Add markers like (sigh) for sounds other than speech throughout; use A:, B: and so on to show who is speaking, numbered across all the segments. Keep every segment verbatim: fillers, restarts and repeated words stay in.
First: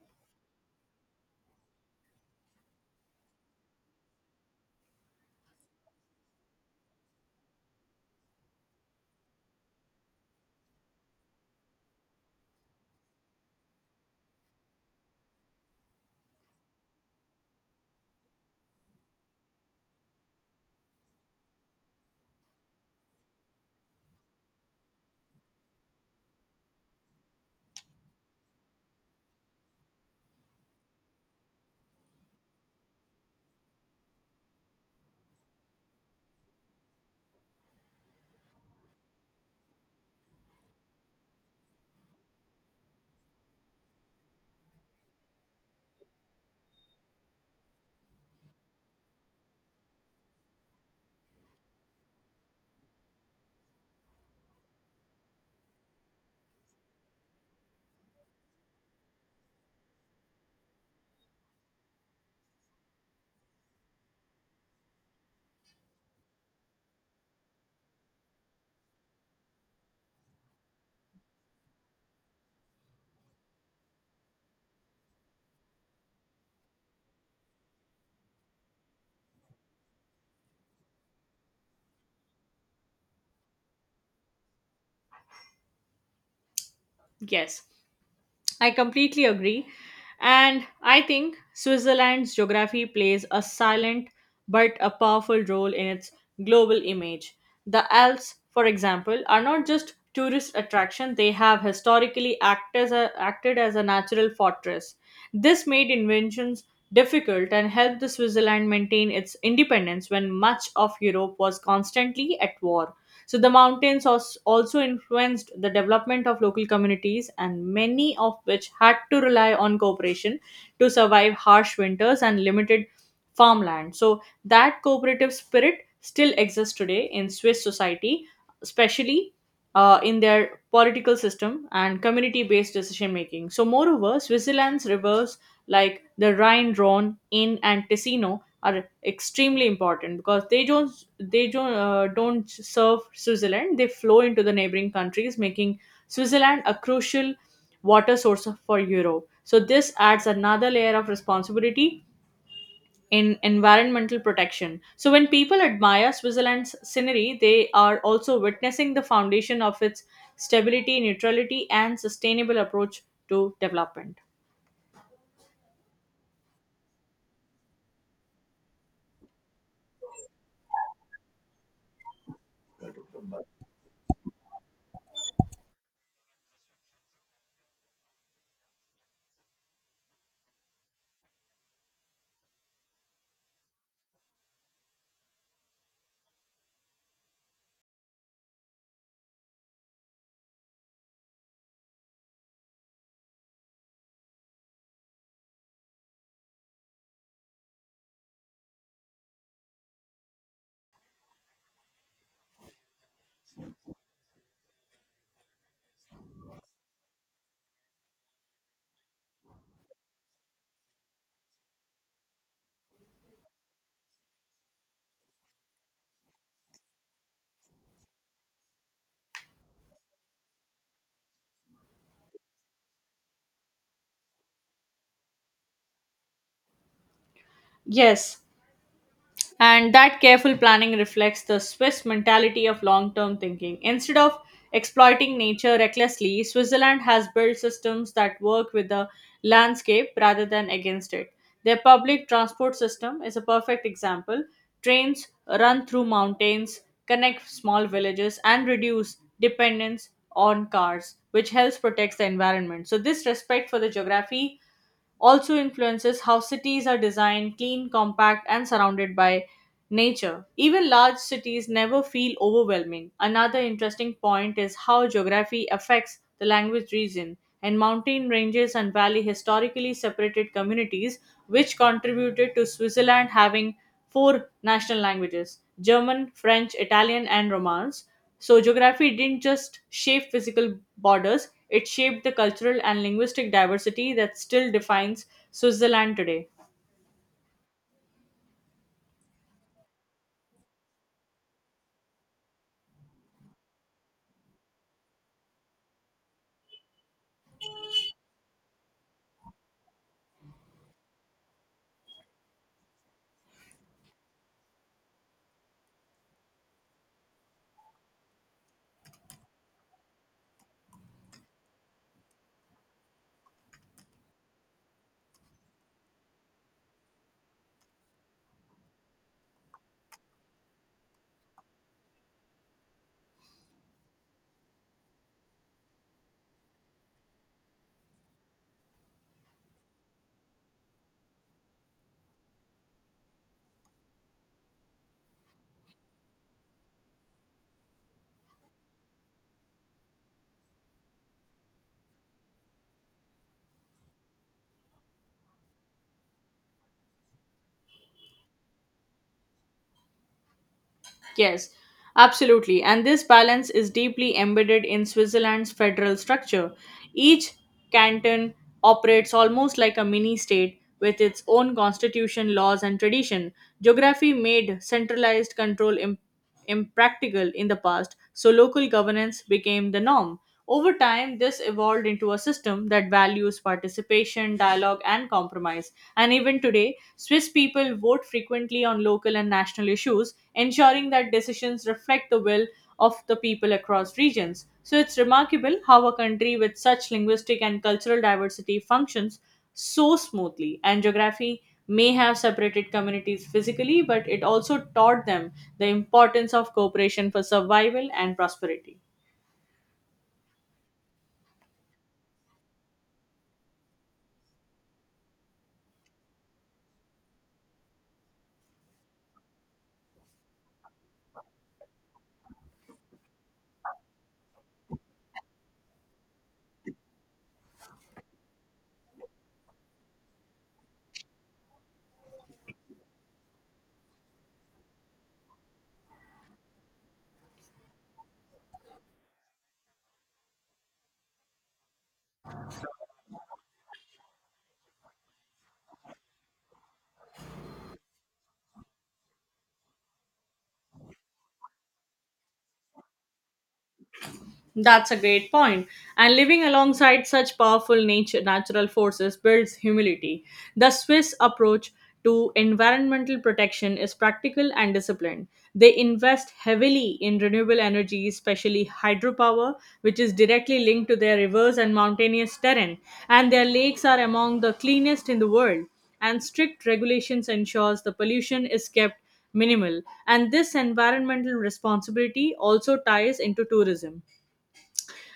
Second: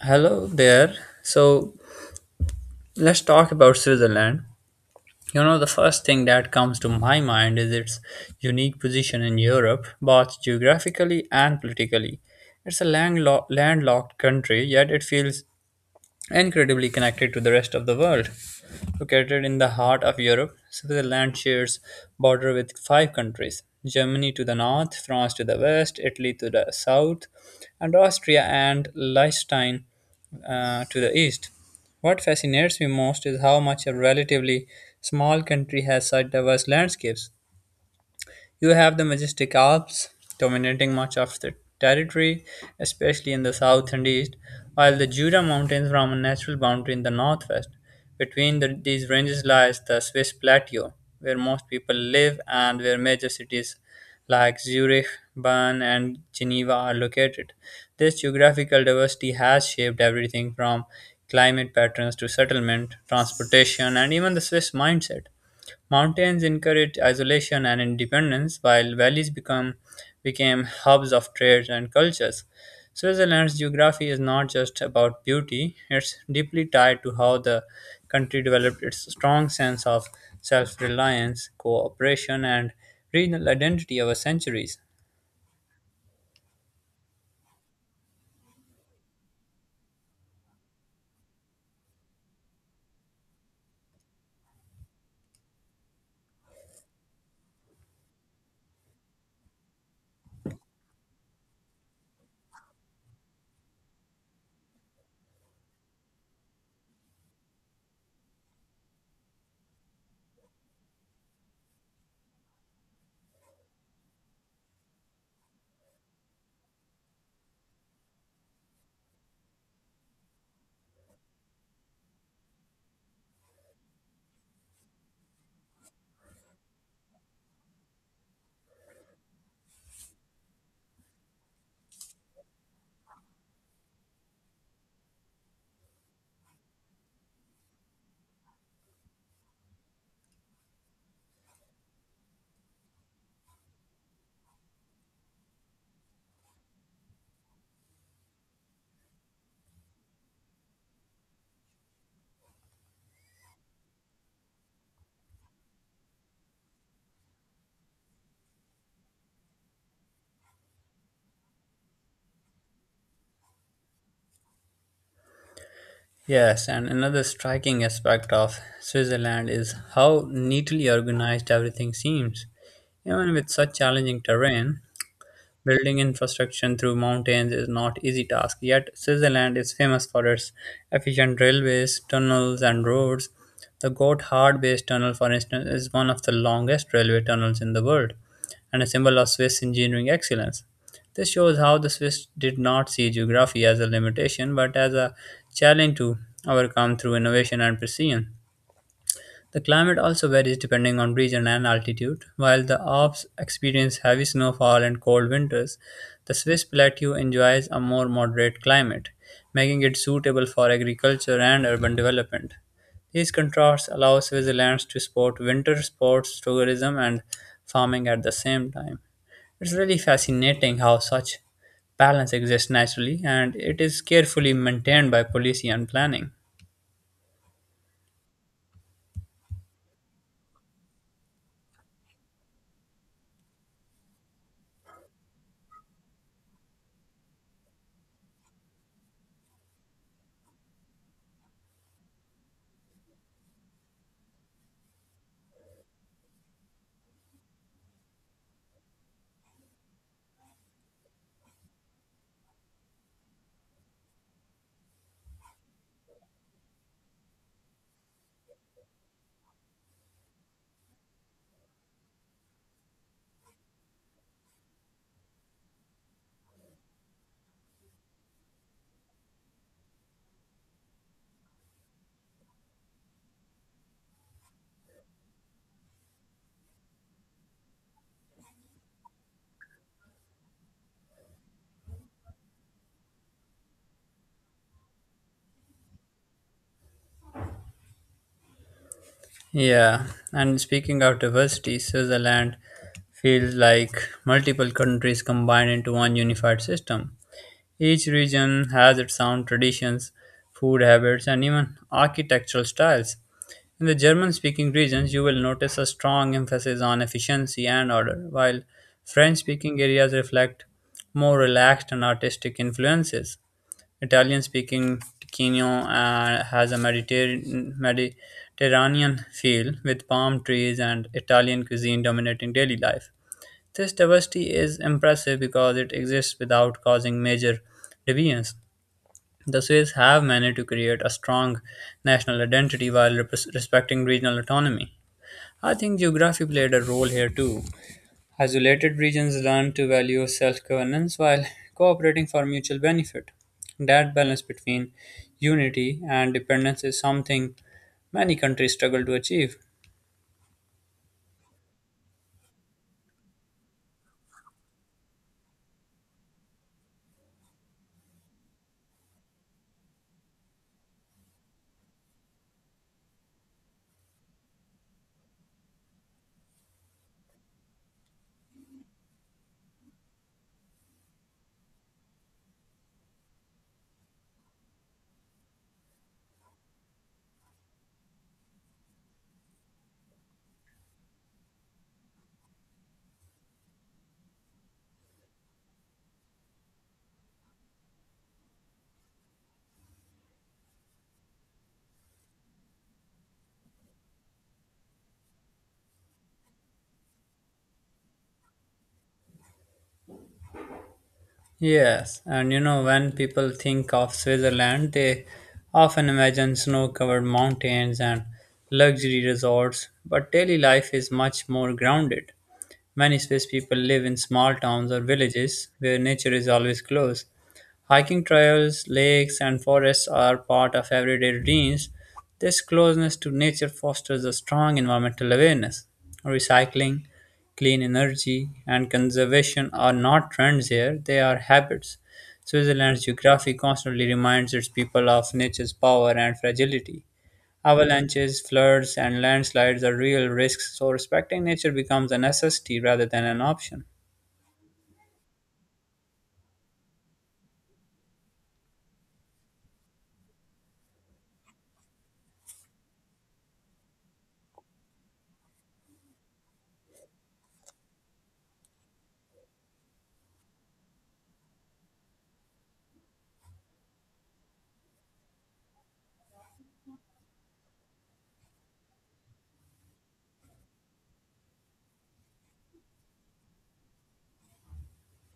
A: Hello there. So let's talk about Switzerland. You know, the first thing that comes to my mind is its unique position in Europe, both geographically and politically. It's a landlo- landlocked country, yet it feels incredibly connected to the rest of the world. Located in the heart of Europe, Switzerland shares border with five countries: Germany to the north, France to the west, Italy to the south, and Austria and Liechtenstein uh, to the east. What fascinates me most is how much a relatively small country has such diverse landscapes. You have the majestic Alps dominating much of the territory, especially in the south and east, while the Jura Mountains form a natural boundary in the northwest. Between the, these ranges lies the Swiss plateau, where most people live and where major cities like Zurich, Bern, and Geneva are located. This geographical diversity has shaped everything from climate patterns to settlement, transportation, and even the Swiss mindset. Mountains encouraged isolation and independence, while valleys become, became hubs of trade and cultures. Switzerland's geography is not just about beauty, it's deeply tied to how the country developed its strong sense of self reliance, cooperation, and regional identity over centuries.
B: Yes, I completely agree. And I think Switzerland's geography plays a silent but a powerful role in its global image. The Alps, for example, are not just tourist attraction, they have historically act as a, acted as a natural fortress. This made inventions difficult and helped the Switzerland maintain its independence when much of Europe was constantly at war. So the mountains als- also influenced the development of local communities, and many of which had to rely on cooperation to survive harsh winters and limited farmland. So that cooperative spirit still exists today in Swiss society, especially uh, in their political system and community based decision making. So, moreover, Switzerland's rivers like the Rhine, Rhone, Inn, and Ticino are extremely important because they don't they don't uh, don't serve Switzerland. They flow into the neighboring countries, making Switzerland a crucial water source of- for Europe. So this adds another layer of responsibility in environmental protection. So, when people admire Switzerland's scenery, they are also witnessing the foundation of its stability, neutrality, and sustainable approach to development.
A: Yes, and another striking aspect of Switzerland is how neatly organized everything seems. Even with such challenging terrain, building infrastructure through mountains is not easy task, yet Switzerland is famous for its efficient railways, tunnels and roads. The Gotthard based tunnel for instance is one of the longest railway tunnels in the world and a symbol of Swiss engineering excellence. This shows how the Swiss did not see geography as a limitation but as a challenge to overcome through innovation and precision. The climate also varies depending on region and altitude. While the Alps experience heavy snowfall and cold winters, the Swiss plateau enjoys a more moderate climate, making it suitable for agriculture and urban development. These contrasts allow Switzerland to support winter sports, tourism, and farming at the same time. It's really fascinating how such balance exists naturally, and it is carefully maintained by policy and planning.
B: Yes, and that careful planning reflects the Swiss mentality of long term thinking. Instead of exploiting nature recklessly, Switzerland has built systems that work with the landscape rather than against it. Their public transport system is a perfect example. Trains run through mountains, connect small villages, and reduce dependence on cars, which helps protect the environment. So, this respect for the geography also influences how cities are designed, clean, compact, and surrounded by nature. Even large cities never feel overwhelming. Another interesting point is how geography affects the language region and mountain ranges and valley historically separated communities, which contributed to Switzerland having four national languages German, French, Italian, and Romance. So, geography didn't just shape physical borders, it shaped the cultural and linguistic diversity that still defines Switzerland today.
A: Yeah, and speaking of diversity, Switzerland feels like multiple countries combined into one unified system. Each region has its own traditions, food habits, and even architectural styles. In the German speaking regions, you will notice a strong emphasis on efficiency and order, while French speaking areas reflect more relaxed and artistic influences. Italian-speaking Ticino uh, has a Mediterranean, Mediterranean feel, with palm trees and Italian cuisine dominating daily life. This diversity is impressive because it exists without causing major divisions. The Swiss have managed to create a strong national identity while repres- respecting regional autonomy. I think geography played a role here too. Isolated regions learn to value self governance while (laughs) cooperating for mutual benefit. That balance between unity and dependence is something many countries struggle to achieve.
B: Yes, absolutely. And this balance is deeply embedded in Switzerland's federal structure. Each canton operates almost like a mini state with its own constitution, laws, and tradition. Geography made centralized control impossible impractical in the past, so local governance became the norm. Over time, this evolved into a system that values participation, dialogue, and compromise. And even today, Swiss people vote frequently on local and national issues, ensuring that decisions reflect the will of the people across regions. So it's remarkable how a country with such linguistic and cultural diversity functions so smoothly, and geography may have separated communities physically, but it also taught them the importance of cooperation for survival and prosperity.
A: Yes, and you know, when people think of Switzerland, they often imagine snow covered mountains and luxury resorts, but daily life is much more grounded. Many Swiss people live in small towns or villages where nature is always close. Hiking trails, lakes, and forests are part of everyday routines. This closeness to nature fosters a strong environmental awareness. Recycling, clean energy, and conservation are not trends here, they are habits. Switzerland's geography constantly reminds its people of nature's power and fragility. Avalanches, floods, and landslides are real risks, so respecting nature becomes a necessity rather than an option.
B: That's a great point. And living alongside such powerful nature, natural forces builds humility. The Swiss approach to environmental protection is practical and disciplined. They invest heavily in renewable energy, especially hydropower, which is directly linked to their rivers and mountainous terrain, and their lakes are among the cleanest in the world. And strict regulations ensures the pollution is kept minimal. And this environmental responsibility also ties into tourism.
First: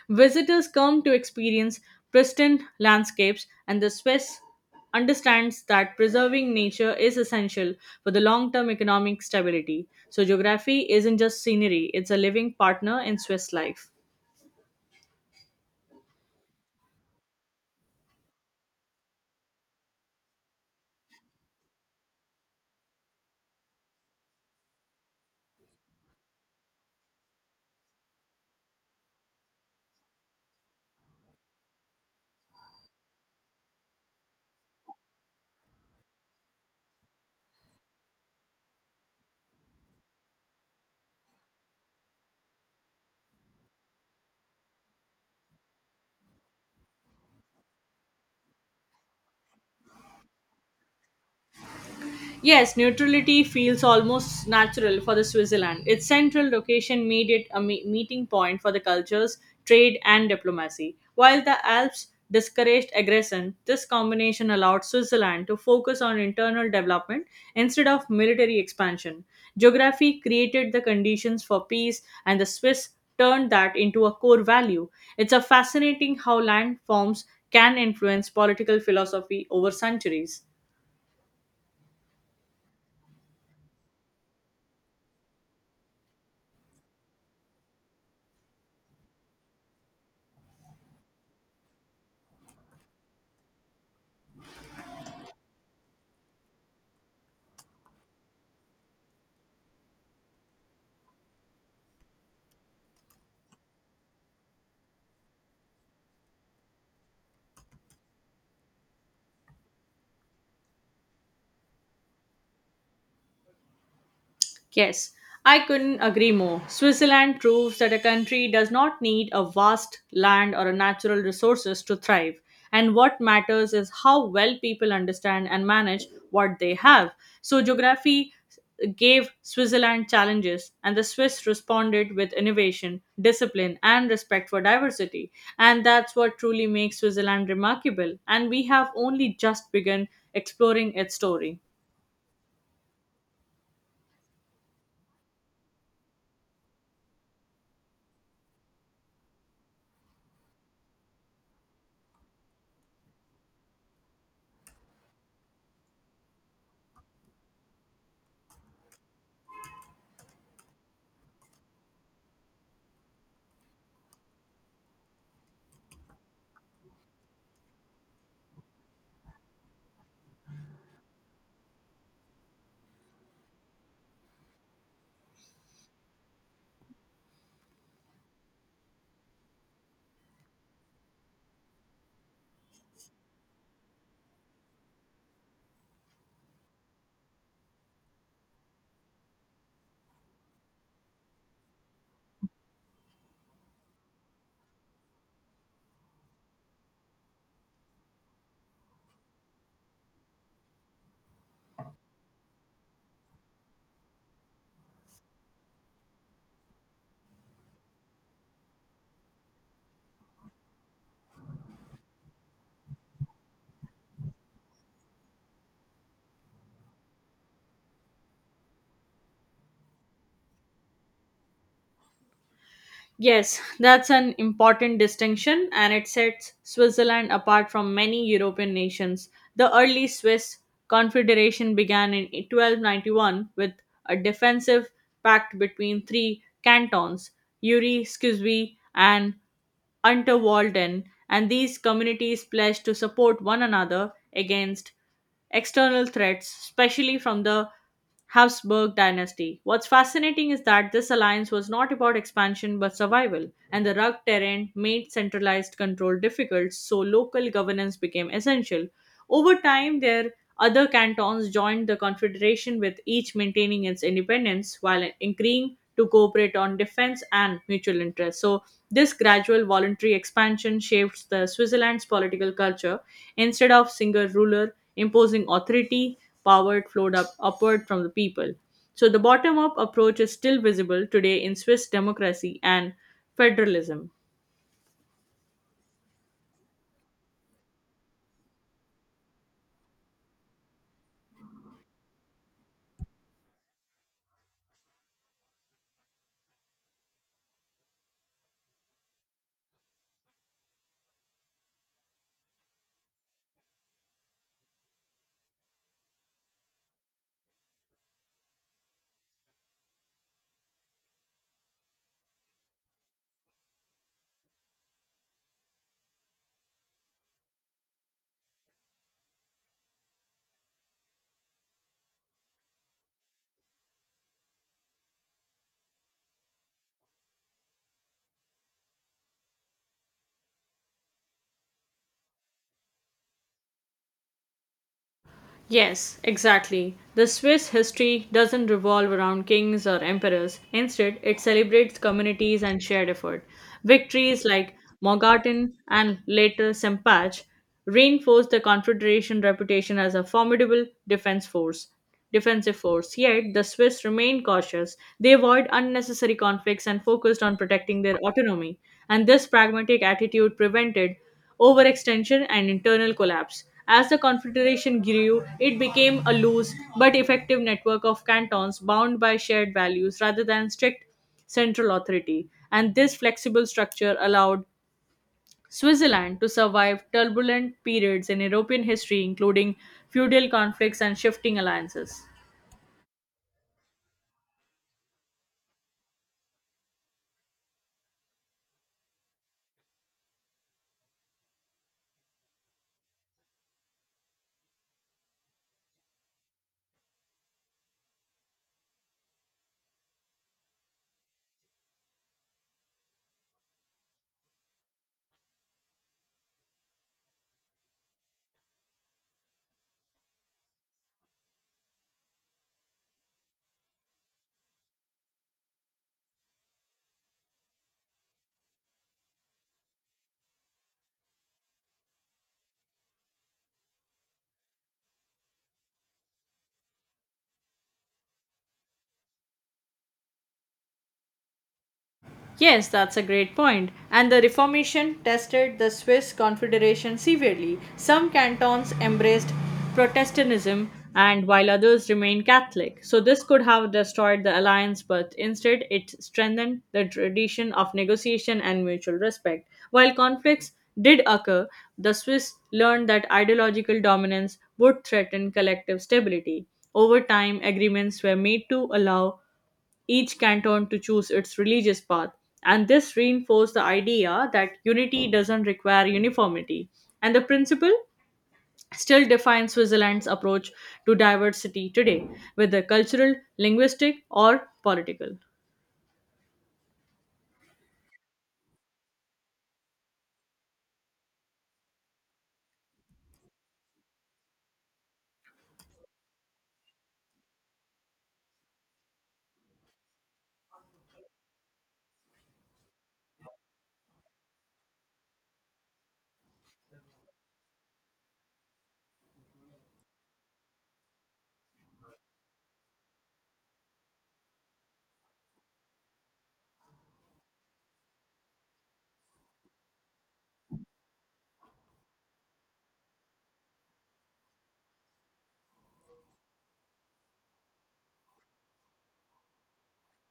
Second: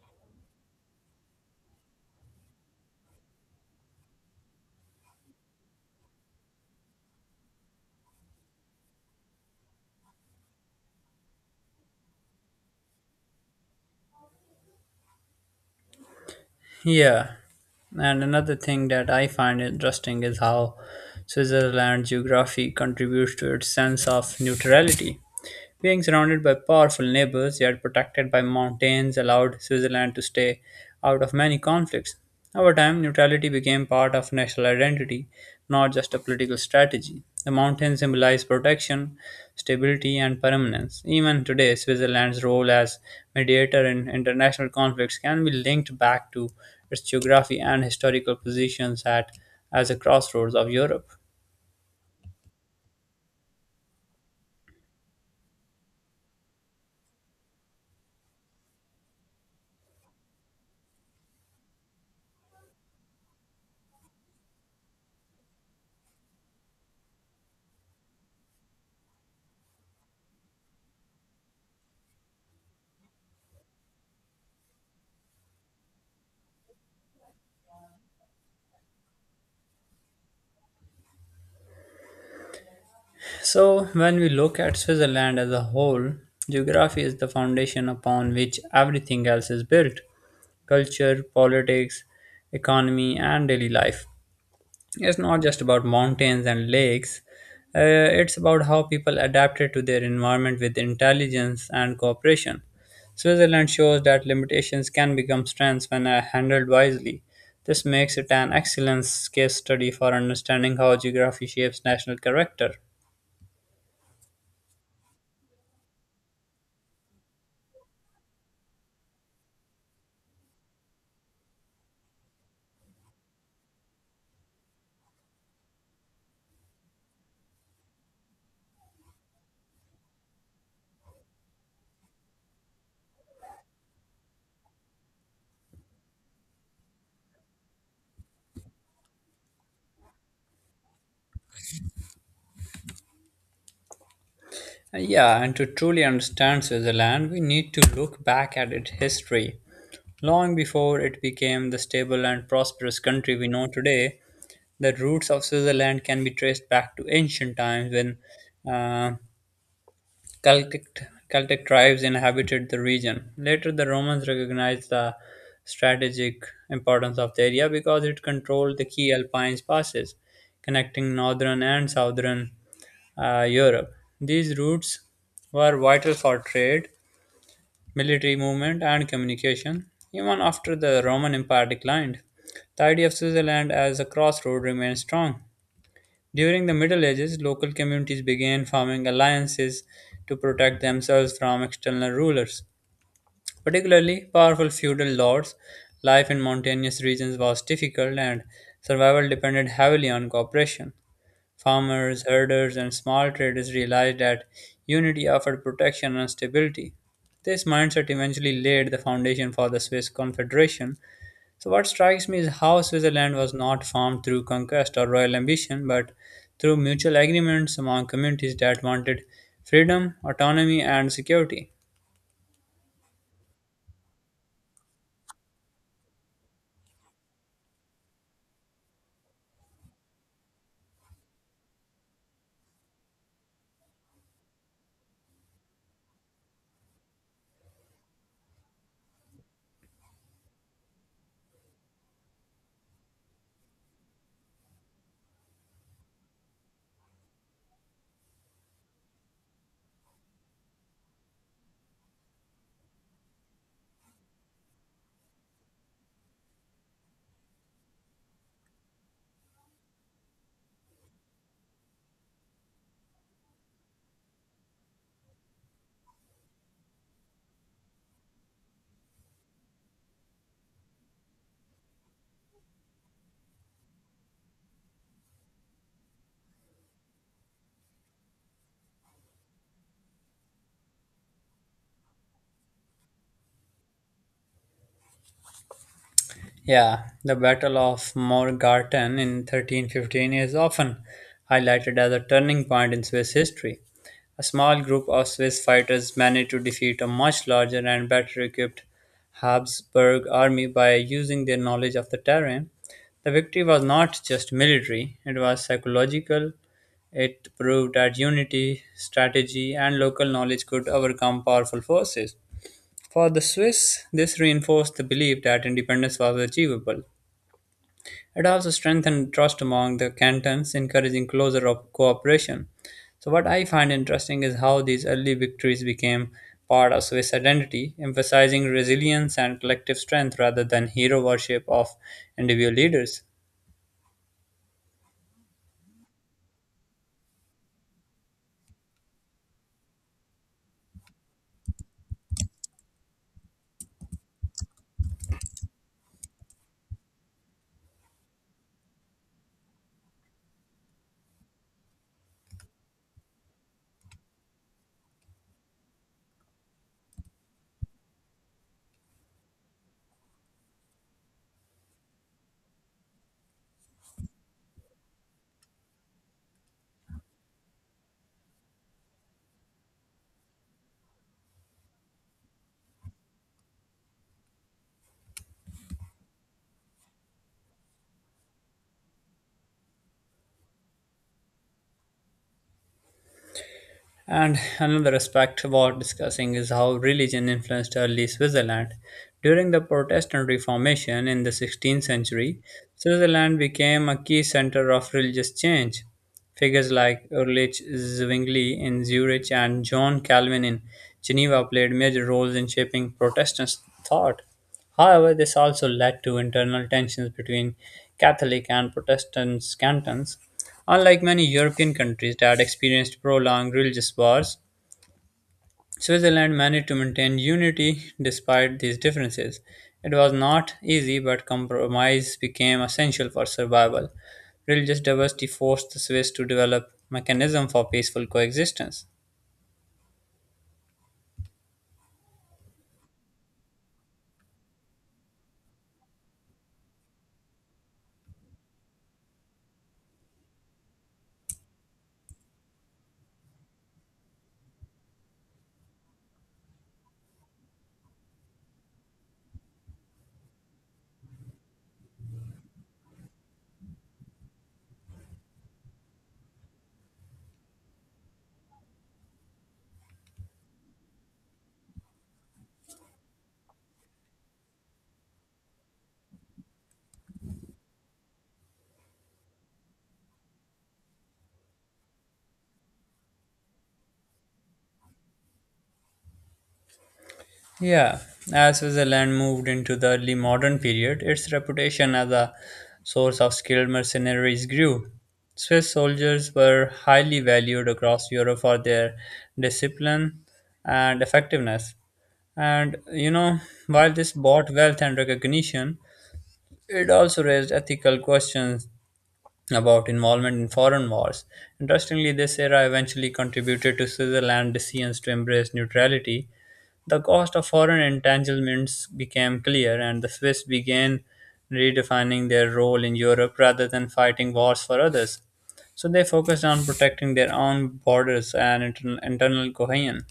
B: Visitors come to experience pristine landscapes, and the Swiss understands that preserving nature is essential for the long term economic stability. So, geography isn't just scenery, it's a living partner in Swiss life.
A: Yeah, and another thing that I find interesting is how Switzerland's geography contributes to its sense of neutrality. Being surrounded by powerful neighbors, yet protected by mountains, allowed Switzerland to stay out of many conflicts. Over time, neutrality became part of national identity, not just a political strategy. The mountains symbolize protection, stability, and permanence. Even today, Switzerland's role as mediator in international conflicts can be linked back to its geography and historical positions at as a crossroads of Europe.
B: Yes, neutrality feels almost natural for the Switzerland. Its central location made it a me- meeting point for the cultures, trade, and diplomacy. While the Alps discouraged aggression, this combination allowed Switzerland to focus on internal development instead of military expansion. Geography created the conditions for peace, and the Swiss turned that into a core value. It's a fascinating how landforms can influence political philosophy over centuries.
A: So, when we look at Switzerland as a whole, geography is the foundation upon which everything else is built: culture, politics, economy, and daily life. It's not just about mountains and lakes, uh, it's about how people adapted to their environment with intelligence and cooperation. Switzerland shows that limitations can become strengths when uh, handled wisely. This makes it an excellent case study for understanding how geography shapes national character.
B: Yes, I couldn't agree more. Switzerland proves that a country does not need a vast land or a natural resources to thrive. And what matters is how well people understand and manage what they have. So geography gave Switzerland challenges and the Swiss responded with innovation, discipline and respect for diversity. And that's what truly makes Switzerland remarkable. And we have only just begun exploring its story.
A: Yeah, and to truly understand Switzerland, we need to look back at its history. Long before it became the stable and prosperous country we know today, the roots of Switzerland can be traced back to ancient times when uh, Celtic, Celtic tribes inhabited the region. Later, the Romans recognized the strategic importance of the area because it controlled the key Alpine passes connecting northern and southern uh, Europe. These routes were vital for trade, military movement, and communication. Even after the Roman Empire declined, the idea of Switzerland as a crossroad remained strong. During the Middle Ages, local communities began forming alliances to protect themselves from external rulers, particularly powerful feudal lords. Life in mountainous regions was difficult, and survival depended heavily on cooperation. Farmers, herders, and small traders realized that unity offered protection and stability. This mindset eventually laid the foundation for the Swiss Confederation. So, what strikes me is how Switzerland was not formed through conquest or royal ambition, but through mutual agreements among communities that wanted freedom, autonomy, and security.
B: Yes, that's an important distinction and it sets Switzerland apart from many European nations. The early Swiss Confederation began in twelve ninety-one with a defensive pact between three cantons, Uri, Scusvi, and Unterwalden, and these communities pledged to support one another against external threats, especially from the Habsburg dynasty. What's fascinating is that this alliance was not about expansion but survival, and the rugged terrain made centralized control difficult, so local governance became essential. Over time, their other cantons joined the Confederation, with each maintaining its independence while agreeing to cooperate on defense and mutual interests. So, this gradual voluntary expansion shaped the Switzerland's political culture. Instead of single ruler imposing authority, power flowed up upward from the people. So the bottom up approach is still visible today in Swiss democracy and federalism.
A: Yeah, the Battle of Morgarten in thirteen fifteen is often highlighted as a turning point in Swiss history. A small group of Swiss fighters managed to defeat a much larger and better equipped Habsburg army by using their knowledge of the terrain. The victory was not just military, it was psychological. It proved that unity, strategy, and local knowledge could overcome powerful forces. For the Swiss, this reinforced the belief that independence was achievable. It also strengthened trust among the cantons, encouraging closer op- cooperation. So, what I find interesting is how these early victories became part of Swiss identity, emphasizing resilience and collective strength rather than hero worship of individual leaders.
B: Yes, exactly. The Swiss history doesn't revolve around kings or emperors. Instead, it celebrates communities and shared effort. Victories like Morgarten and later Sempach reinforced the Confederation reputation as a formidable defense force defensive force. Yet, the Swiss remained cautious. They avoided unnecessary conflicts and focused on protecting their autonomy, and this pragmatic attitude prevented overextension and internal collapse. As the Confederation grew, it became a loose but effective network of cantons bound by shared values rather than strict central authority, and this flexible structure allowed Switzerland to survive turbulent periods in European history, including feudal conflicts and shifting alliances.
A: And another aspect worth discussing is how religion influenced early Switzerland. During the Protestant Reformation in the sixteenth century, Switzerland became a key center of religious change. Figures like Ulrich Zwingli in Zurich and John Calvin in Geneva played major roles in shaping Protestant thought. However, this also led to internal tensions between Catholic and Protestant cantons. Unlike many European countries that experienced prolonged religious wars, Switzerland managed to maintain unity despite these differences. It was not easy, but compromise became essential for survival. Religious diversity forced the Swiss to develop mechanisms for peaceful coexistence.
B: Yes, that's a great point. And the Reformation tested the Swiss Confederation severely. Some cantons embraced Protestantism and while others remained Catholic. So this could have destroyed the alliance, but instead it strengthened the tradition of negotiation and mutual respect. While conflicts did occur, the Swiss learned that ideological dominance would threaten collective stability. Over time, agreements were made to allow each canton to choose its religious path. And this reinforced the idea that unity doesn't require uniformity. And the principle still defines Switzerland's approach to diversity today, whether cultural, linguistic, or political.
A: Yeah, as Switzerland moved into the early modern period, its reputation as a source of skilled mercenaries grew. Swiss soldiers were highly valued across Europe for their discipline and effectiveness. And you know, while this brought wealth and recognition, it also raised ethical questions about involvement in foreign wars. Interestingly, this era eventually contributed to Switzerland's decisions to embrace neutrality. The cost of foreign entanglements became clear, and the Swiss began redefining their role in Europe rather than fighting wars for others. So they focused on protecting their own borders and intern- internal cohesion.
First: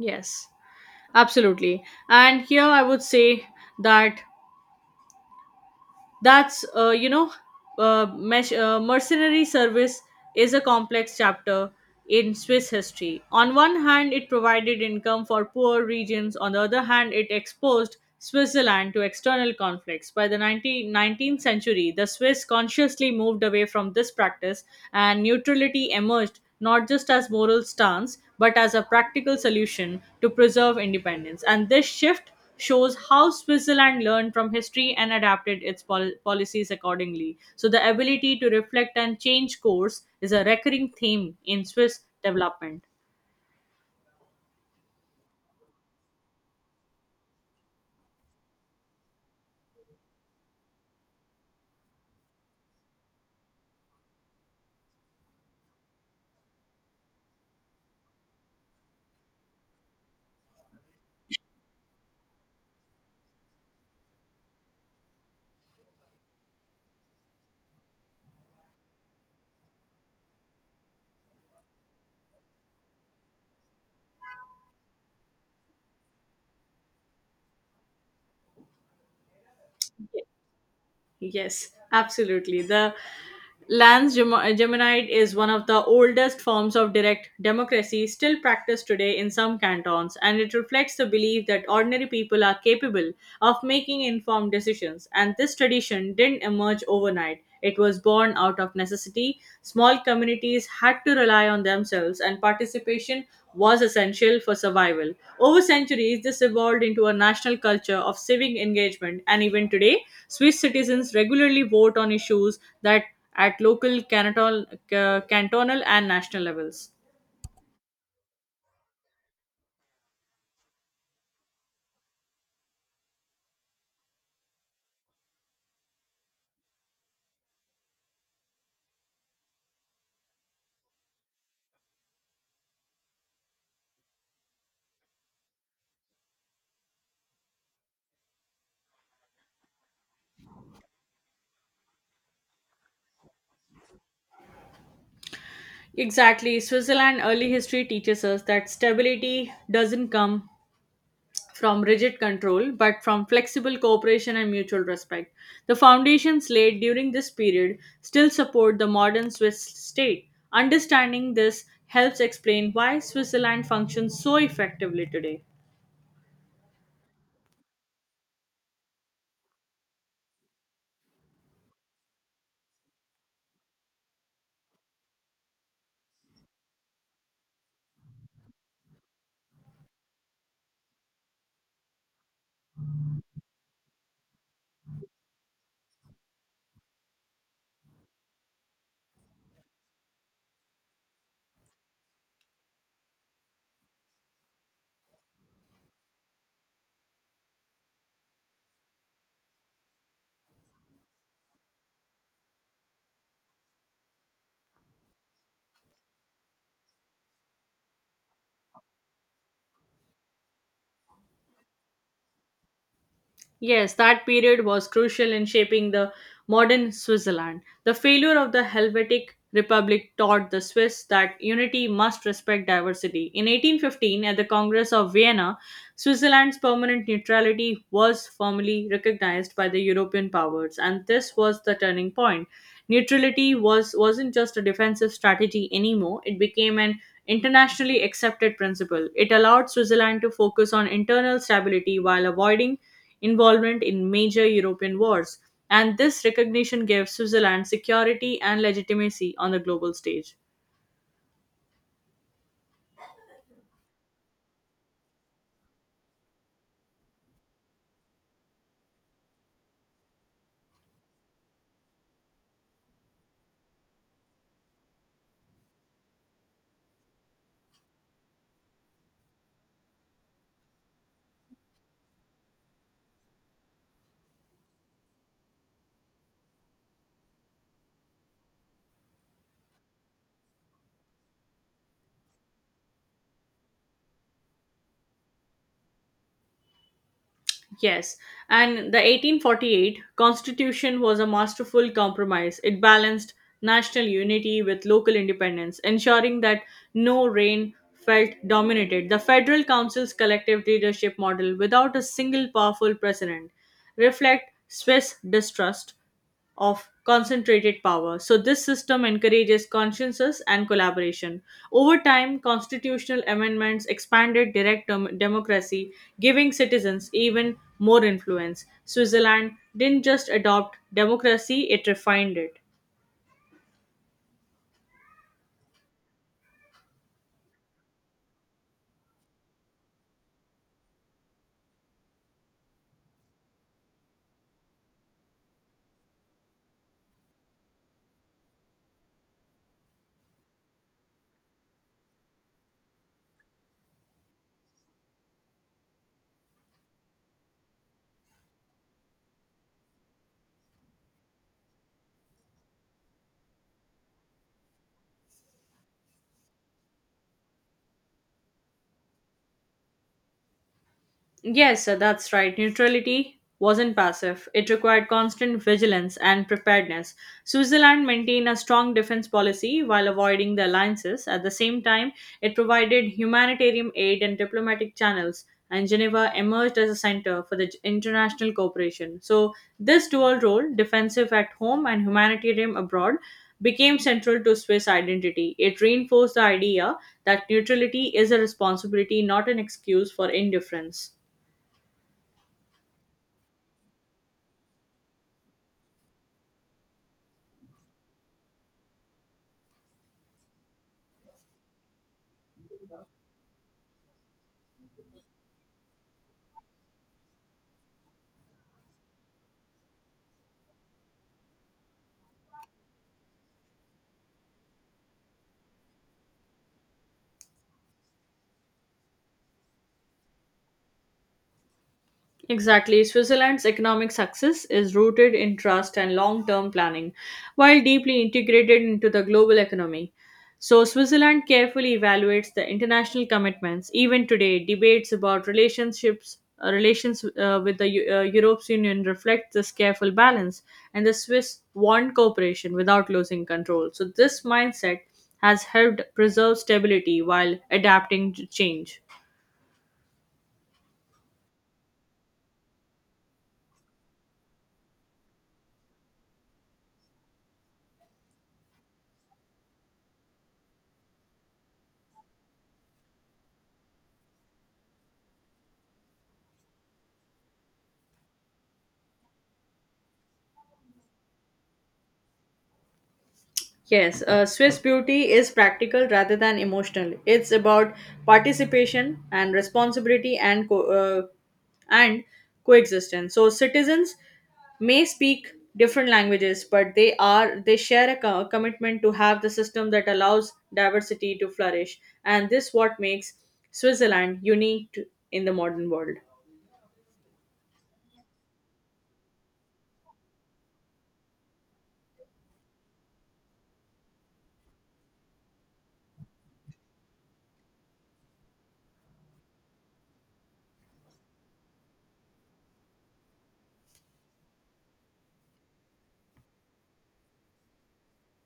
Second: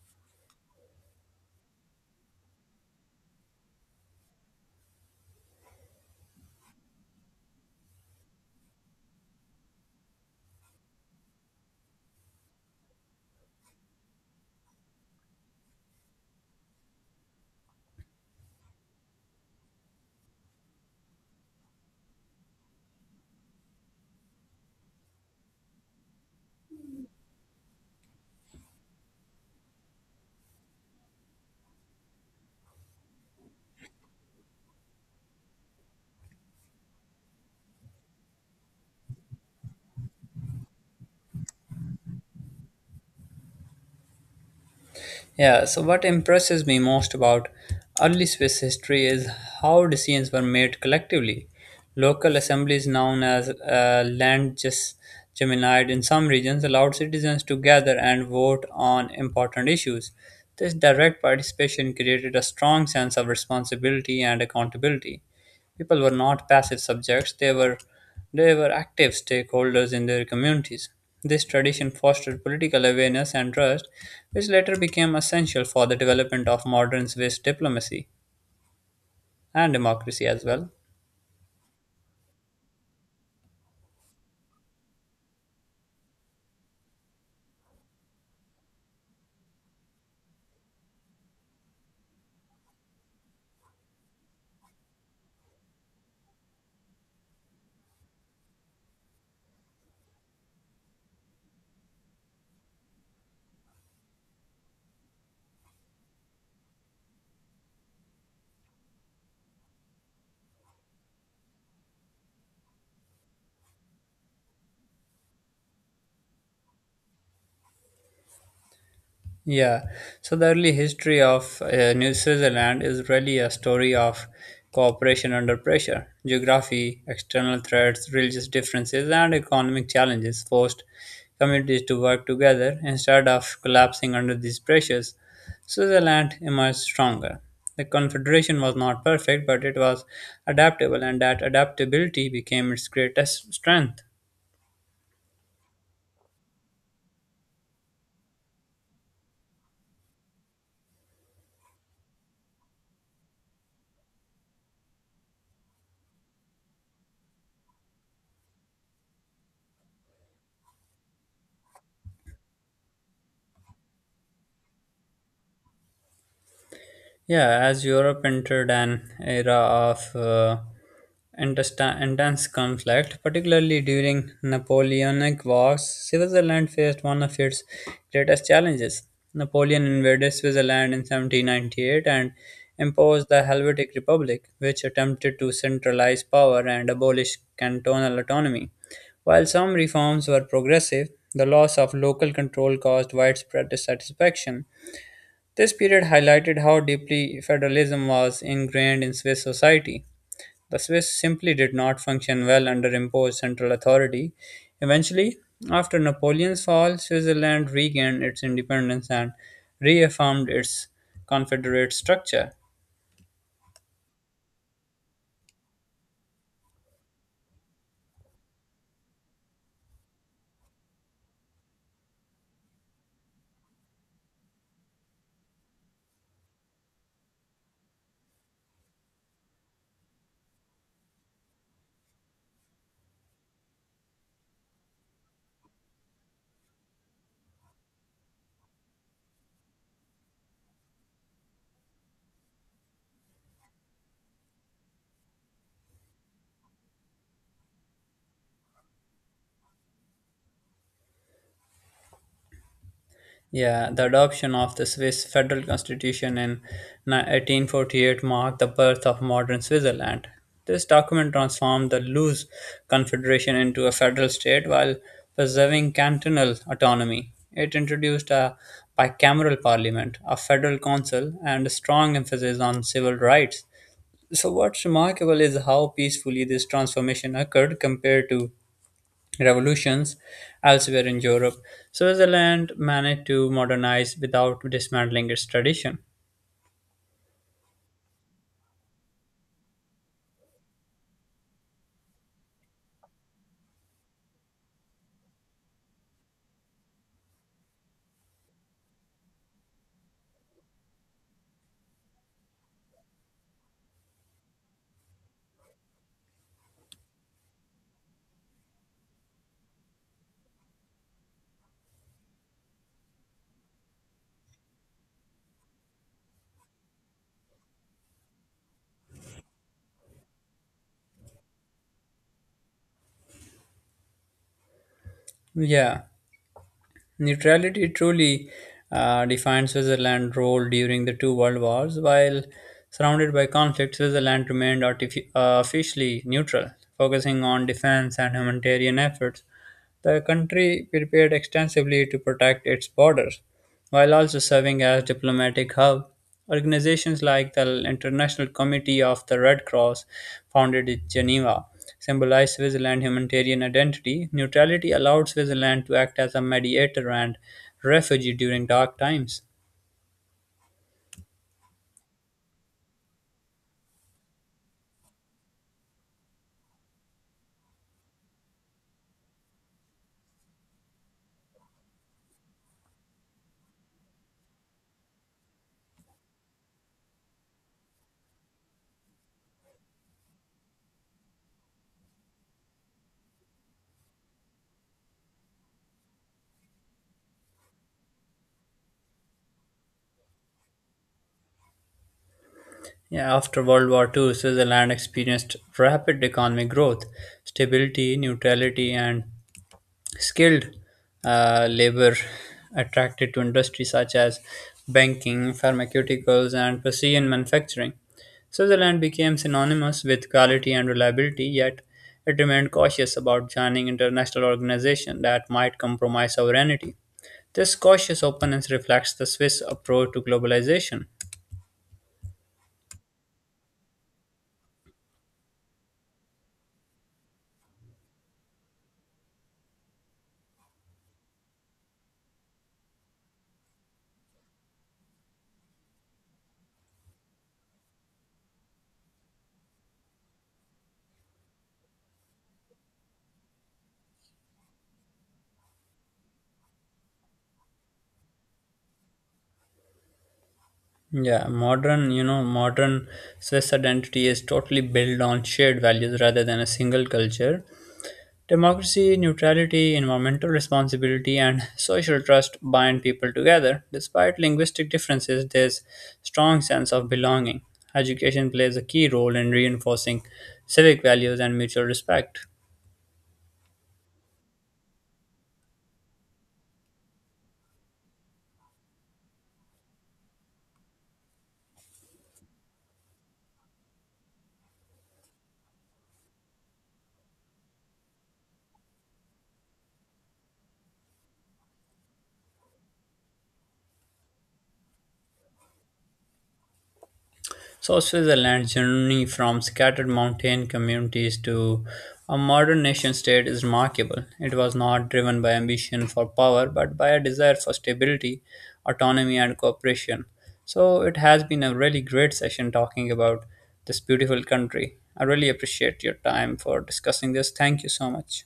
B: Yes, absolutely. And here I would say that that's uh, you know uh, mesh, uh, mercenary service is a complex chapter in swiss history on one hand it provided income for poor regions on the other hand it exposed switzerland to external conflicts by the nineteen nineteenth century the swiss consciously moved away from this practice and neutrality emerged not just as moral stance but as a practical solution to preserve independence and this shift shows how Switzerland learned from history and adapted its pol- policies accordingly. So, the ability to reflect and change course is a recurring theme in Swiss development.
A: Yeah, so what impresses me most about early Swiss history is how decisions were made collectively. Local assemblies, known as uh, Landgesgemeinheit in some regions, allowed citizens to gather and vote on important issues. This direct participation created a strong sense of responsibility and accountability. People were not passive subjects, they were they were active stakeholders in their communities. This tradition fostered political awareness and trust, which later became essential for the development of modern Swiss diplomacy and democracy as well.
B: Yes, absolutely. The Lance Gem- Geminide is one of the oldest forms of direct democracy still practiced today in some cantons, and it reflects the belief that ordinary people are capable of making informed decisions. And this tradition didn't emerge overnight, it was born out of necessity. Small communities had to rely on themselves, and participation was essential for survival. Over centuries, this evolved into a national culture of civic engagement, and even today, Swiss citizens regularly vote on issues that at local, cantonal, ca- cantonal, and national levels.
A: Yeah, so the early history of uh, New Switzerland is really a story of cooperation under pressure. Geography, external threats, religious differences, and economic challenges forced communities to work together instead of collapsing under these pressures. Switzerland emerged stronger. The Confederation was not perfect, but it was adaptable, and that adaptability became its greatest strength.
B: Exactly. Switzerland early history teaches us that stability doesn't come from rigid control, but from flexible cooperation and mutual respect. The foundations laid during this period still support the modern Swiss state. Understanding this helps explain why Switzerland functions so effectively today.
A: Yeah, as Europe entered an era of uh, intesta- intense conflict, particularly during Napoleonic Wars, Switzerland faced one of its greatest challenges. Napoleon invaded Switzerland in seventeen ninety-eight and imposed the Helvetic Republic, which attempted to centralize power and abolish cantonal autonomy. While some reforms were progressive, the loss of local control caused widespread dissatisfaction. This period highlighted how deeply federalism was ingrained in Swiss society. The Swiss simply did not function well under imposed central authority. Eventually, after Napoleon's fall, Switzerland regained its independence and reaffirmed its confederate structure.
B: Yes, that period was crucial in shaping the modern Switzerland. The failure of the Helvetic Republic taught the Swiss that unity must respect diversity. In eighteen fifteen, at the Congress of Vienna, Switzerland's permanent neutrality was formally recognized by the European powers, and this was the turning point. Neutrality was, wasn't just a defensive strategy anymore, it became an internationally accepted principle. It allowed Switzerland to focus on internal stability while avoiding involvement in major European wars, and this recognition gave Switzerland security and legitimacy on the global stage.
A: Yeah, the adoption of the Swiss federal constitution in ni- eighteen forty-eight marked the birth of modern Switzerland. This document transformed the loose confederation into a federal state while preserving cantonal autonomy. It introduced a bicameral parliament, a federal council, and a strong emphasis on civil rights. So, what's remarkable is how peacefully this transformation occurred compared to revolutions elsewhere in Europe. Switzerland managed to modernize without dismantling its tradition.
B: Yes, and the eighteen forty-eight constitution was a masterful compromise. It balanced national unity with local independence, ensuring that no reign felt dominated the Federal Council's collective leadership model without a single powerful president. Reflect Swiss distrust of concentrated power. So, this system encourages consciences and collaboration. Over time, constitutional amendments expanded direct dem- democracy, giving citizens even more influence. Switzerland didn't just adopt democracy, it refined it.
A: Yeah, neutrality truly uh, defined Switzerland's role during the two world wars. While surrounded by conflict, Switzerland remained artifi- uh, officially neutral, focusing on defense and humanitarian efforts. The country prepared extensively to protect its borders, while also serving as diplomatic hub. Organizations like the International Committee of the Red Cross, founded in Geneva, symbolize Switzerland's humanitarian identity. Neutrality allowed Switzerland to act as a mediator and refugee during dark times.
B: Yes, sir, that's right. Neutrality wasn't passive. It required constant vigilance and preparedness. Switzerland maintained a strong defense policy while avoiding the alliances. At the same time, it provided humanitarian aid and diplomatic channels, and Geneva emerged as a center for the j- international cooperation. So, this dual role, defensive at home and humanitarian abroad, became central to Swiss identity. It reinforced the idea that neutrality is a responsibility, not an excuse for indifference.
A: Yeah, after World War Two, Switzerland experienced rapid economic growth. Stability, neutrality, and skilled uh, labor attracted to industries such as banking, pharmaceuticals, and precision manufacturing. Switzerland became synonymous with quality and reliability, yet it remained cautious about joining international organizations that might compromise sovereignty. This cautious openness reflects the Swiss approach to globalization.
B: Exactly. Switzerland's economic success is rooted in trust and long term planning, while deeply integrated into the global economy. So, Switzerland carefully evaluates the international commitments. Even today, debates about relationships, uh, relations uh, with the Eu- uh, Europe's Union reflect this careful balance, and the Swiss want cooperation without losing control. So, this mindset has helped preserve stability while adapting to change.
A: Yeah, modern, you know, modern Swiss identity is totally built on shared values rather than a single culture. Democracy, neutrality, environmental responsibility, and social trust bind people together. Despite linguistic differences, there's strong sense of belonging. Education plays a key role in reinforcing civic values and mutual respect.
B: Yes, uh, Swiss beauty is practical rather than emotional. It's about participation and responsibility and co- uh, and coexistence. So citizens may speak different languages, but they are they share a co- commitment to have the system that allows diversity to flourish, and this what makes Switzerland unique to- in the modern world.
A: So Switzerland's journey from scattered mountain communities to a modern nation state is remarkable. It was not driven by ambition for power, but by a desire for stability, autonomy, and cooperation. So it has been a really great session talking about this beautiful country. I really appreciate your time for discussing this. Thank you so much.